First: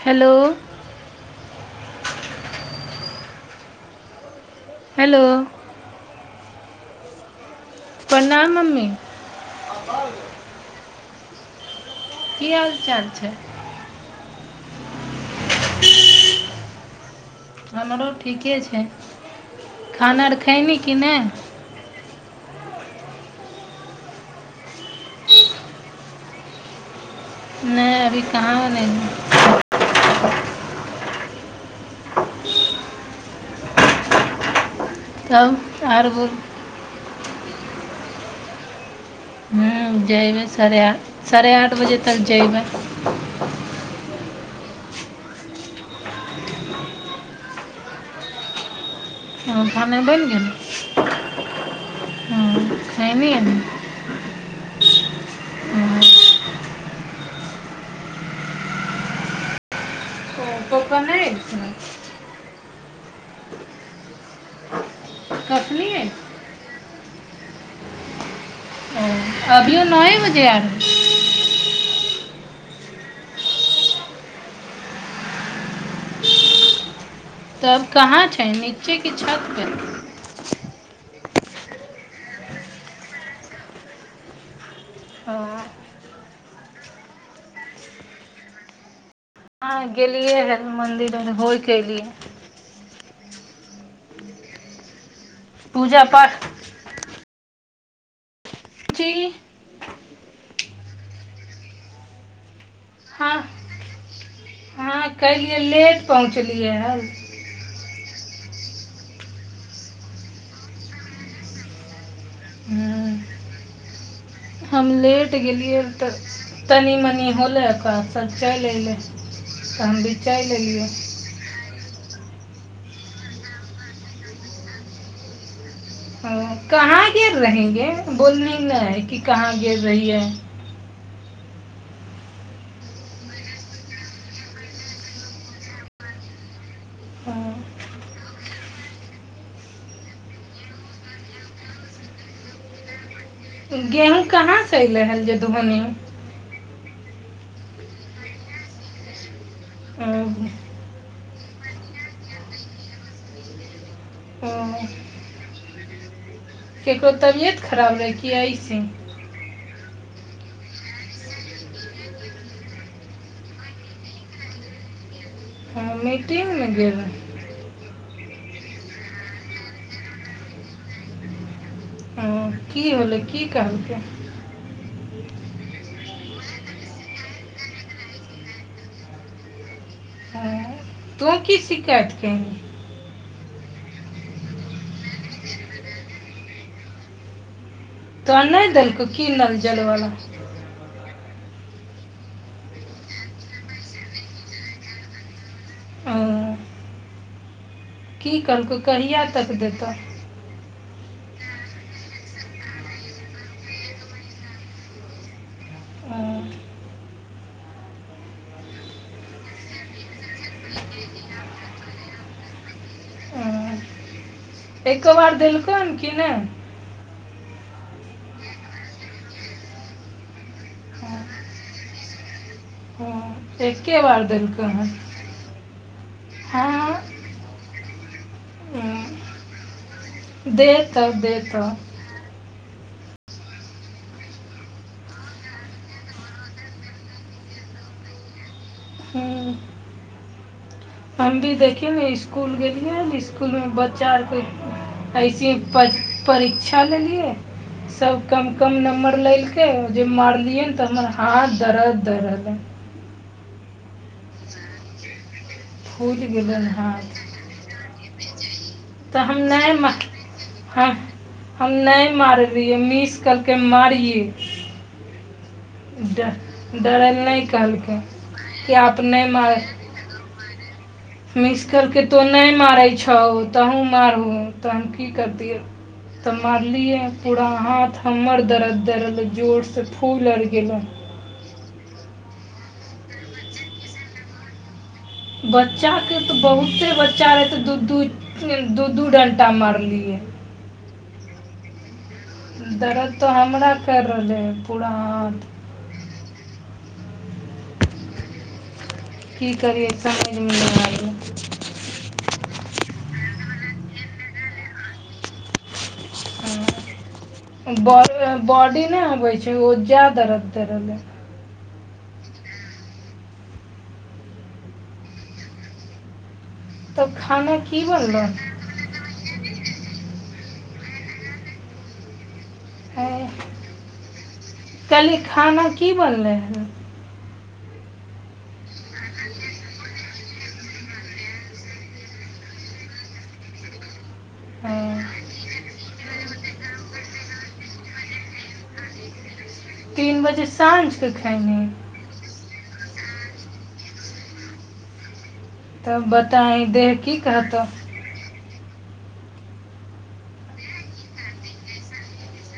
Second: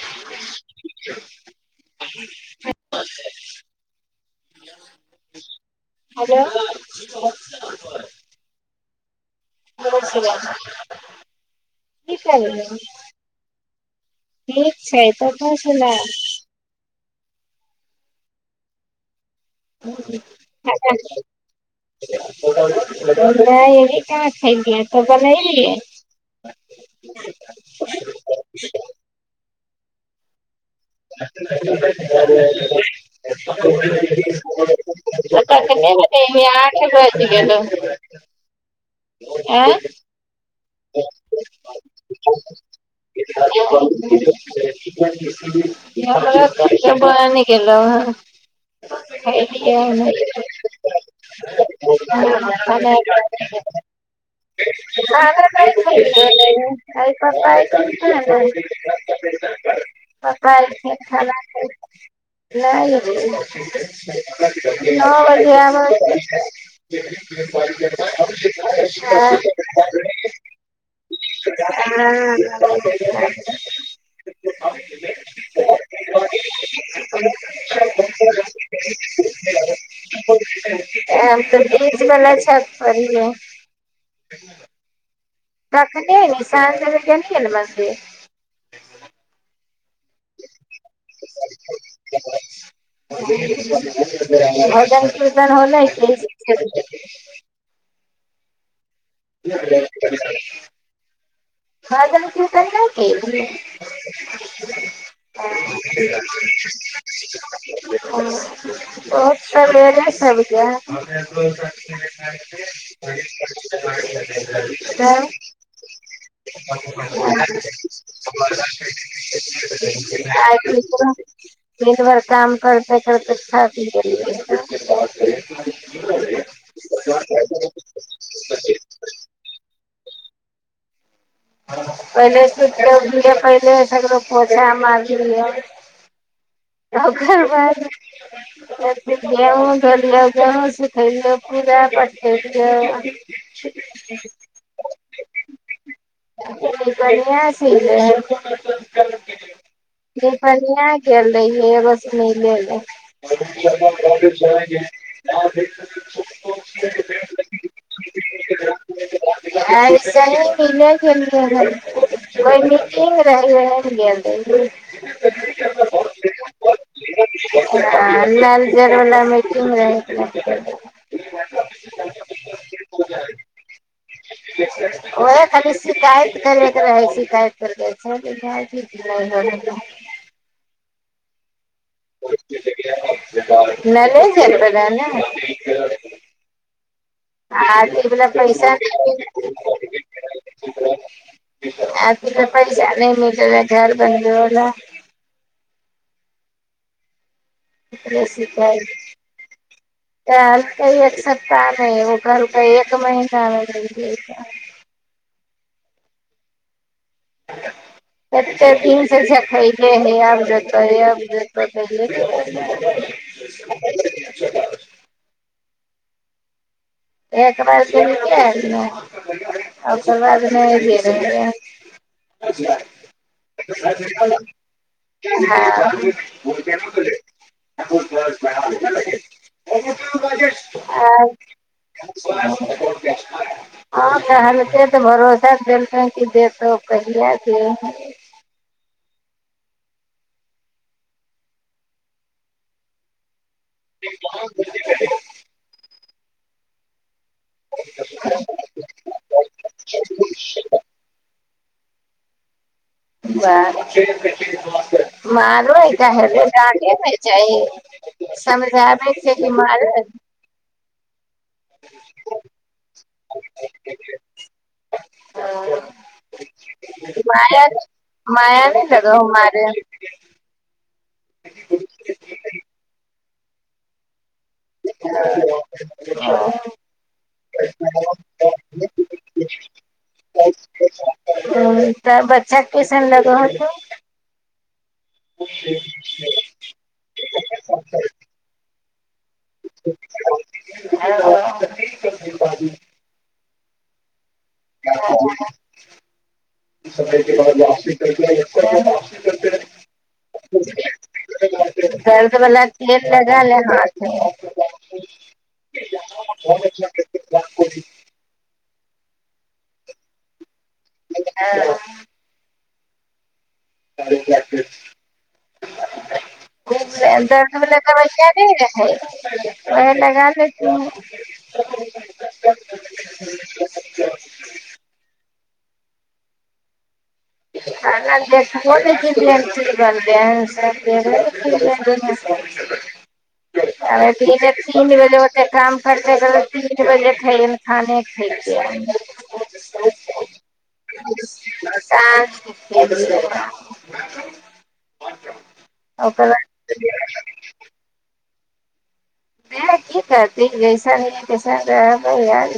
hello hello hello प्रणाम mummy आशीर्वाद [unintelligible] की करै हाल हवी चाल छै ठीक छै तु अपन सुनाउ हमरो ठीके छै खाना आर खैनी कि नहि [unintelligible] नहि अभी कहाँ खैलियै तु बनैलही [unintelligible] नहि अभी कहाँ बनेलियै [unintelligible] तखन से नाहि ने खेलिये तब आठे आर बोल बजै गेल तऽ आँय हूँ जएबै साढ़े आठ साढ़े आठ बजे तक जएबै [inaudible] य ब ब नहि गेलेल [unintelligible] हँ, खाना अ बनि गेल ने [unintelligible] हँ खैनी ह [unintelligible] हँ आइ पप्पा [inaudible] ओ पप्पा एलखिन नहि खाना एलखिन खेलखिन नहि एलैये नओ बजे कखनी आबय ओ हँ [inaudible] अभियो नौये बजे आबय हँ [inaudible] तब कहाँ छही नीचे की छत पर आब तऽ बीच बला छत पर हियौ ह [inaudible] हँ आ अखने साँझ मे [unintelligible] हँ गेलियै हे मंदिर आर होइ के एलियै भजन कीर्तन होलै पूजा की पाठ जी [inaudible] हँ [unintelligible] हँ कैलियै लेट पहुँचलियै हन [unintelligible] [unintelligible] हूँ [inaudible] हम तब लेट गेलियै तऽ तनी मनि होलै ओकररा सब चलि अएलै तऽ हम भी चलि आई अयलियै दिन भर काम करते करते ठक गेलिए हं ओ कहाँ गेल रहेंगे बोलली ने है कि कहाँ गेल रहियै पहिले सु भ पहिले सगो पोधा मारलीै [unintelligible] बाद हँ [unintelligible] गेहूँ कहाँ से अयलै हँ जे धोली [unintelligible] ओ [unintelligible] [inaudible] केकरो तबियत खराब रहै कि अइसे [unintelligible] [unintelligible] [unintelligible] [unintelligible] किी हलो किी कहलके [unintelligible] ओ खाली शिकायत करैके रहै शिकायत कर [unintelligible] तु की शिकायत की केलहि [unintelligible] आ अइ वला तोरा पैसा नहि देलकौ की नल जलवला [unintelligible] [unintelligible] हँ ओकरे की सिखै कहलकौ कहिया तक देतौ [unintelligible] एक सप्ताह नहि [unintelligible] हँ [inaudible] कते दिन से देखैले हे आब जेतो ह आब जेतोे हँ [unintelligible] [unintelligible] एको बार देलकौन कि नै [unintelligible] [inaudible] हँ एके बार देलकौ हन [unintelligible] हँ [unintelligible] हँ, देतौ आर देतौ [unintelligible] [unintelligible] हं हम भी देखियै ने इसकुल गेलियै ने इसकुलमे बच्चा आरके ऐसे पर परीक्षा लेलियै सब कम कम नम्बर लेलकै जे मारलियै तऽ हमर हाथ दरद दै रहल य फूलि [unintelligible] गेलनि हाथ [unintelligible] ह हम नहि मारलहि मिस कलक मारिये [inaudible] ड- डरै लए नहि माया कहलकै माया कि नहि आप लग मारैत [unintelligible] मिसकल के तो नहि मारै छौ तहूँ मारहो तऽ हम की करतियै तऽ मारलियै पूरा हाथ हमर दर्द दर्द जोरसँ फूल आर गेलै ह तऽ बच्चा केसन लगत हो बच्चाके तऽ बहुते बच्चा रहै तऽ दू दू दू दू डणटा मारलियै [unintelligible] दरद तऽ हमरा कैर रहलै ह [unintelligible] की करियै समझमे नहि आबयै तू दर्द बला तेल लगा ले हाथ मे बॉडी नहि अबै छै ओजा दर्द रहले ए तब [unintelligible] दर्द खाना वला की दबा बनलौ ज्यादे रहै ओहे लगा लेतीही हय कहली खाना की बनलै है [inaudible] खाना देखबो ने केलिये की बनल है [unintelligible] ताबे दिन भेल हँ ओत काम करतै त तीन बजे ख खाने खइ छियै तीन बजे साँझ के खेयमही साँझ के खेलिये तब बताइ देह की कहतो देह की कहते जैसन कैसन रहबे यार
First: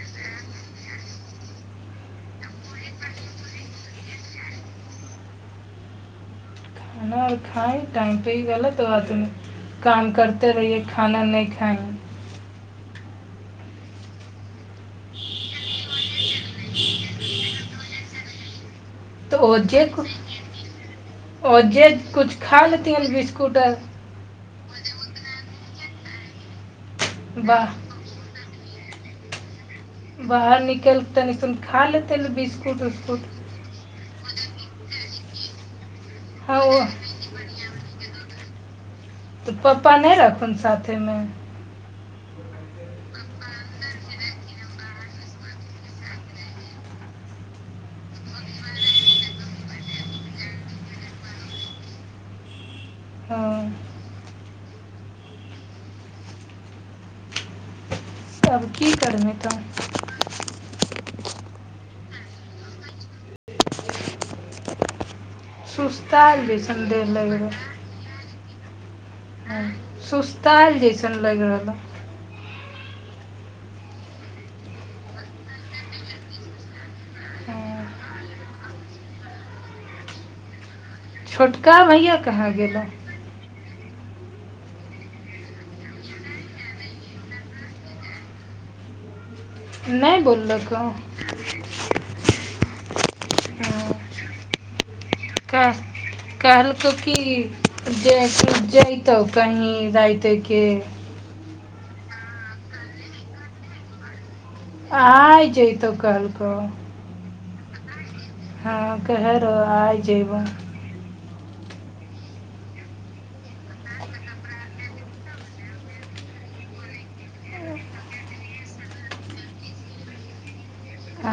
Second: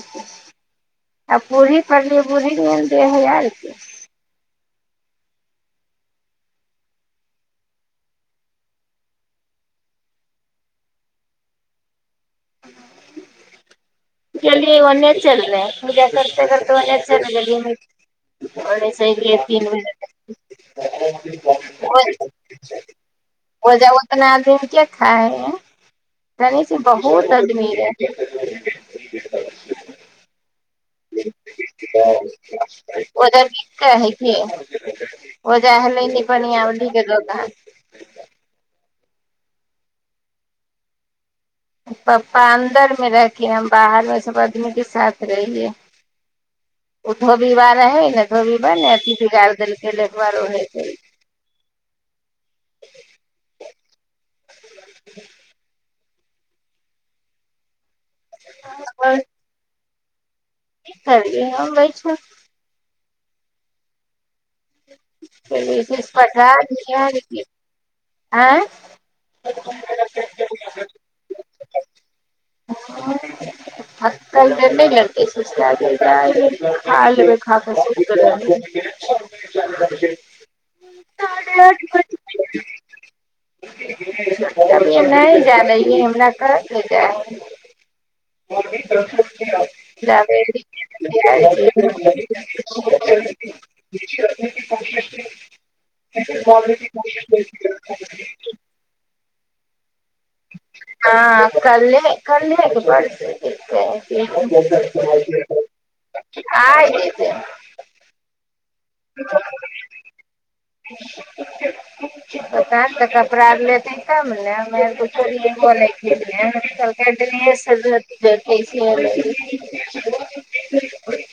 आ पूरी पलियै बूी दे हार के ह खइ टाइम पे इ गलत बात भेलो काम करते रहियए खाना नहि खाएं [inaudible] गेलिये ओन चलै पूजा करते करते ओन चल आर अयसे ही तऽ तीन ओजे बजे तक ओ ओजे कुछ खा लेतियन बिस्कुट आर जबाना अपनादम किया खाए हैं रहे छै बहुत आदमी बाह रहैै [inaudible] बाहर नीकैल तनिसन खा लेतै बिस्कुट उस्कुट कहै की ओजा हलै हँ ओ बढ़आीक जग तऽ पप्पा नहि रहथून साथे मे पप्पा अन्दर मे रहथिन हम बाहर मे सब आदमी के साथ रहिये ओ धोबी बार रहै ने धोबी बा ने अथी बिगार देलक एकार ओ आब की करबे तऽ की करबि हम रहैछौ सुस्तायल जैसन [unintelligible] ह सुस्ताल जइसन लगि रहल [inaudible] [unintelligible] हँ [unintelligible] छोटका भैया कहाँ गेलहु छोटका भैया नहि जाबी हमरा कह ले जा नहि बोललकौ [unintelligible] हँ [unintelligible] कह [unintelligible] जा जैतहु कहीँ रातके ह कले कलेके परसु आइ जैतौ कहलकौ जेबै [unintelligible] हँ कहरो आइ जेबऽ [unintelligible] पता तऽ कपड़ा आर लेते तब नेे हम कुछो लेबो नै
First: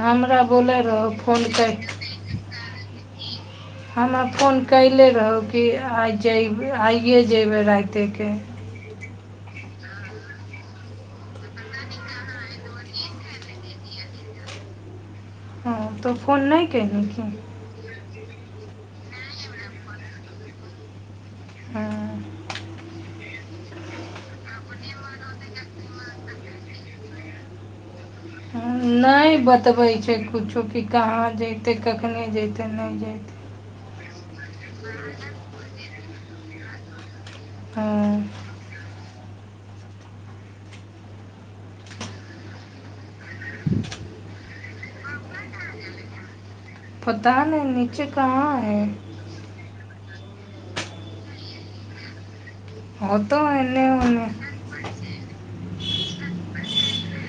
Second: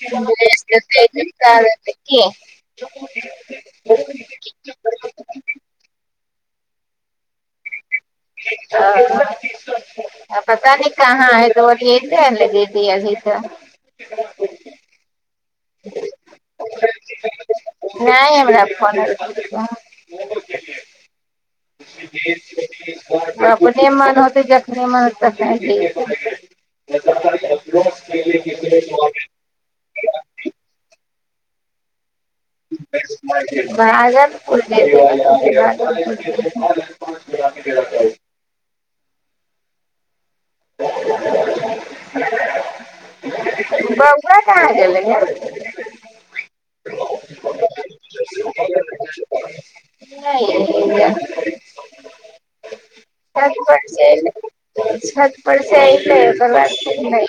हमरा बोलै रहौ फोन कैर कलिये [unintelligible] [unintelligible] हमरा फोन कयले रहौ कि आइ जयब आइए जेयबै रातेके ओ पता नै कहाँ एलो त व लग द अभी तऽ तऽँ फोन नहि केल्ही की नहि हमरा फोन एलोआ हँ [unintelligible] अपने मन होतै जखने मन होतै तखने नहि बतबय छै किछु कि कहाँ जतय कखने जतय नहि जतय बाजल [unintelligible] आ बउआ कहाँ गेलै यौ पता ने नीचे कहाँ है नइ एलैया होतौ छत पर एन्ने ओन्ने चइल छत पर से ऐले ओकर बाद फेर नइ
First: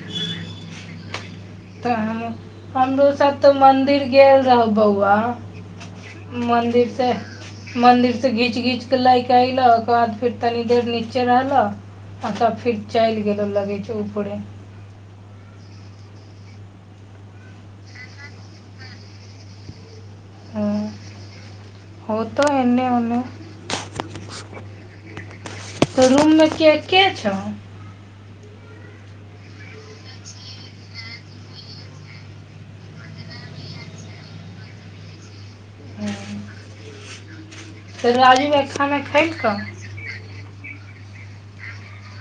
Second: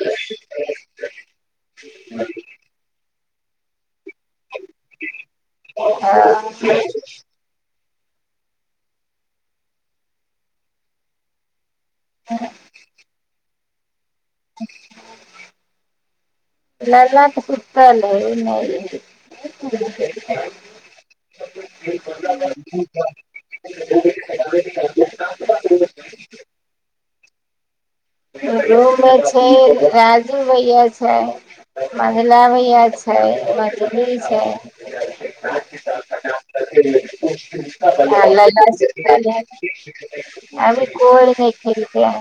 तऽ हमरो साथ तऽ मंदिर गेल रहु बौआ मन्दिर से मंदिर से घीच घीच के लायके एऐलह ओकर बाद फेर तनी देर नीचे रहलो अच्छा फिर चलि गेलो लगे छै ऊपरे लला त सुतल है नइ है [unintelligible] हँ होतो एन्ने ओन्ने [unintelligible] तऽ रूममे के के छौ रूमे छै राजू भैया छै मझला भैया छै मझली छै तऽ आ राजू भाइ लल्ला खाना छै खेलकऽ अभी कोई नै खेलकै है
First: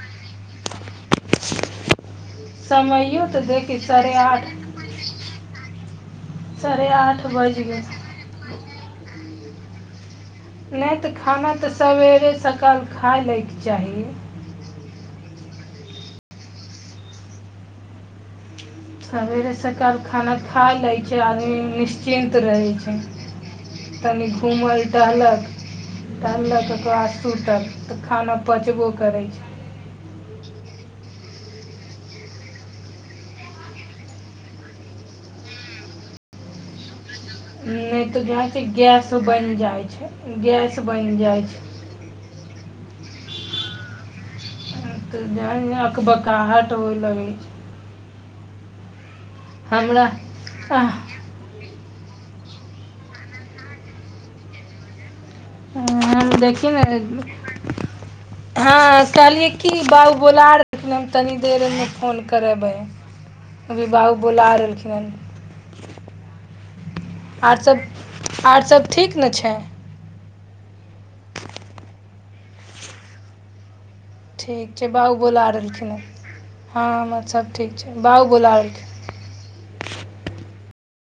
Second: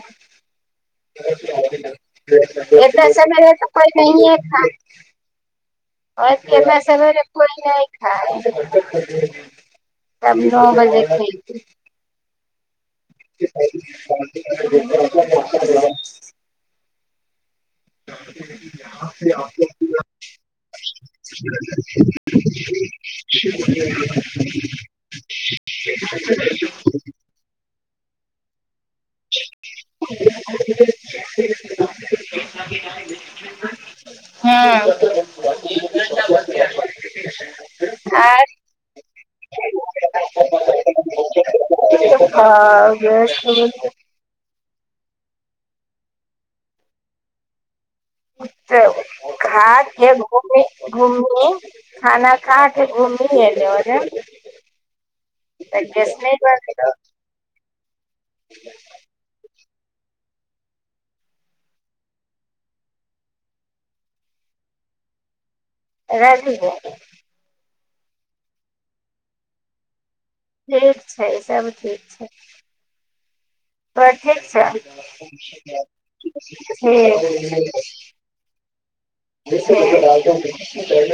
एतअ से नहि समयो तऽ देखी कोई साढ़े आठ नहिय खाई छै ओर साढ़े एना आठ सबेरे बजि गेल कोई नहि खाय सब नौ बजे खैतिन सबेरे सकाल खाइ लैके चाही [unintelligible] सवेरे सकाल खाना खा लै छै आदमी निश्चिन्त रहै छै तनि [unintelligible] घूमल टहलक तऽ टहलक तकर बाद सुतल तऽ खाना पचबो करै छै [unintelligible] हँ नहि तऽ जानै आठ छै गैस बनि जाइ छै गैस बनि जाइ छै हाँ गैस त बनियै छै तऽ अकबकाहट होय लगै छै त घाट हमरा के घूम आह, घूमी खाना खाके घुमबी एलहोने आ देखियो बनलै ने हाँ कहलियै की बाबु बोला रहलखिन हम तनी देरमे फोन करेबै अभी बाउ बुला रहलखिन हन राइखदही आर सब आर सब ठीक न छै ठीक छै सब ठीक छै तोहर छौ ठीक छै बाउ बोला रहलखिन हं हाँ हमर सभ ठीक छै बाउ बोला रहलखिन [unintelligible] [unintelligible]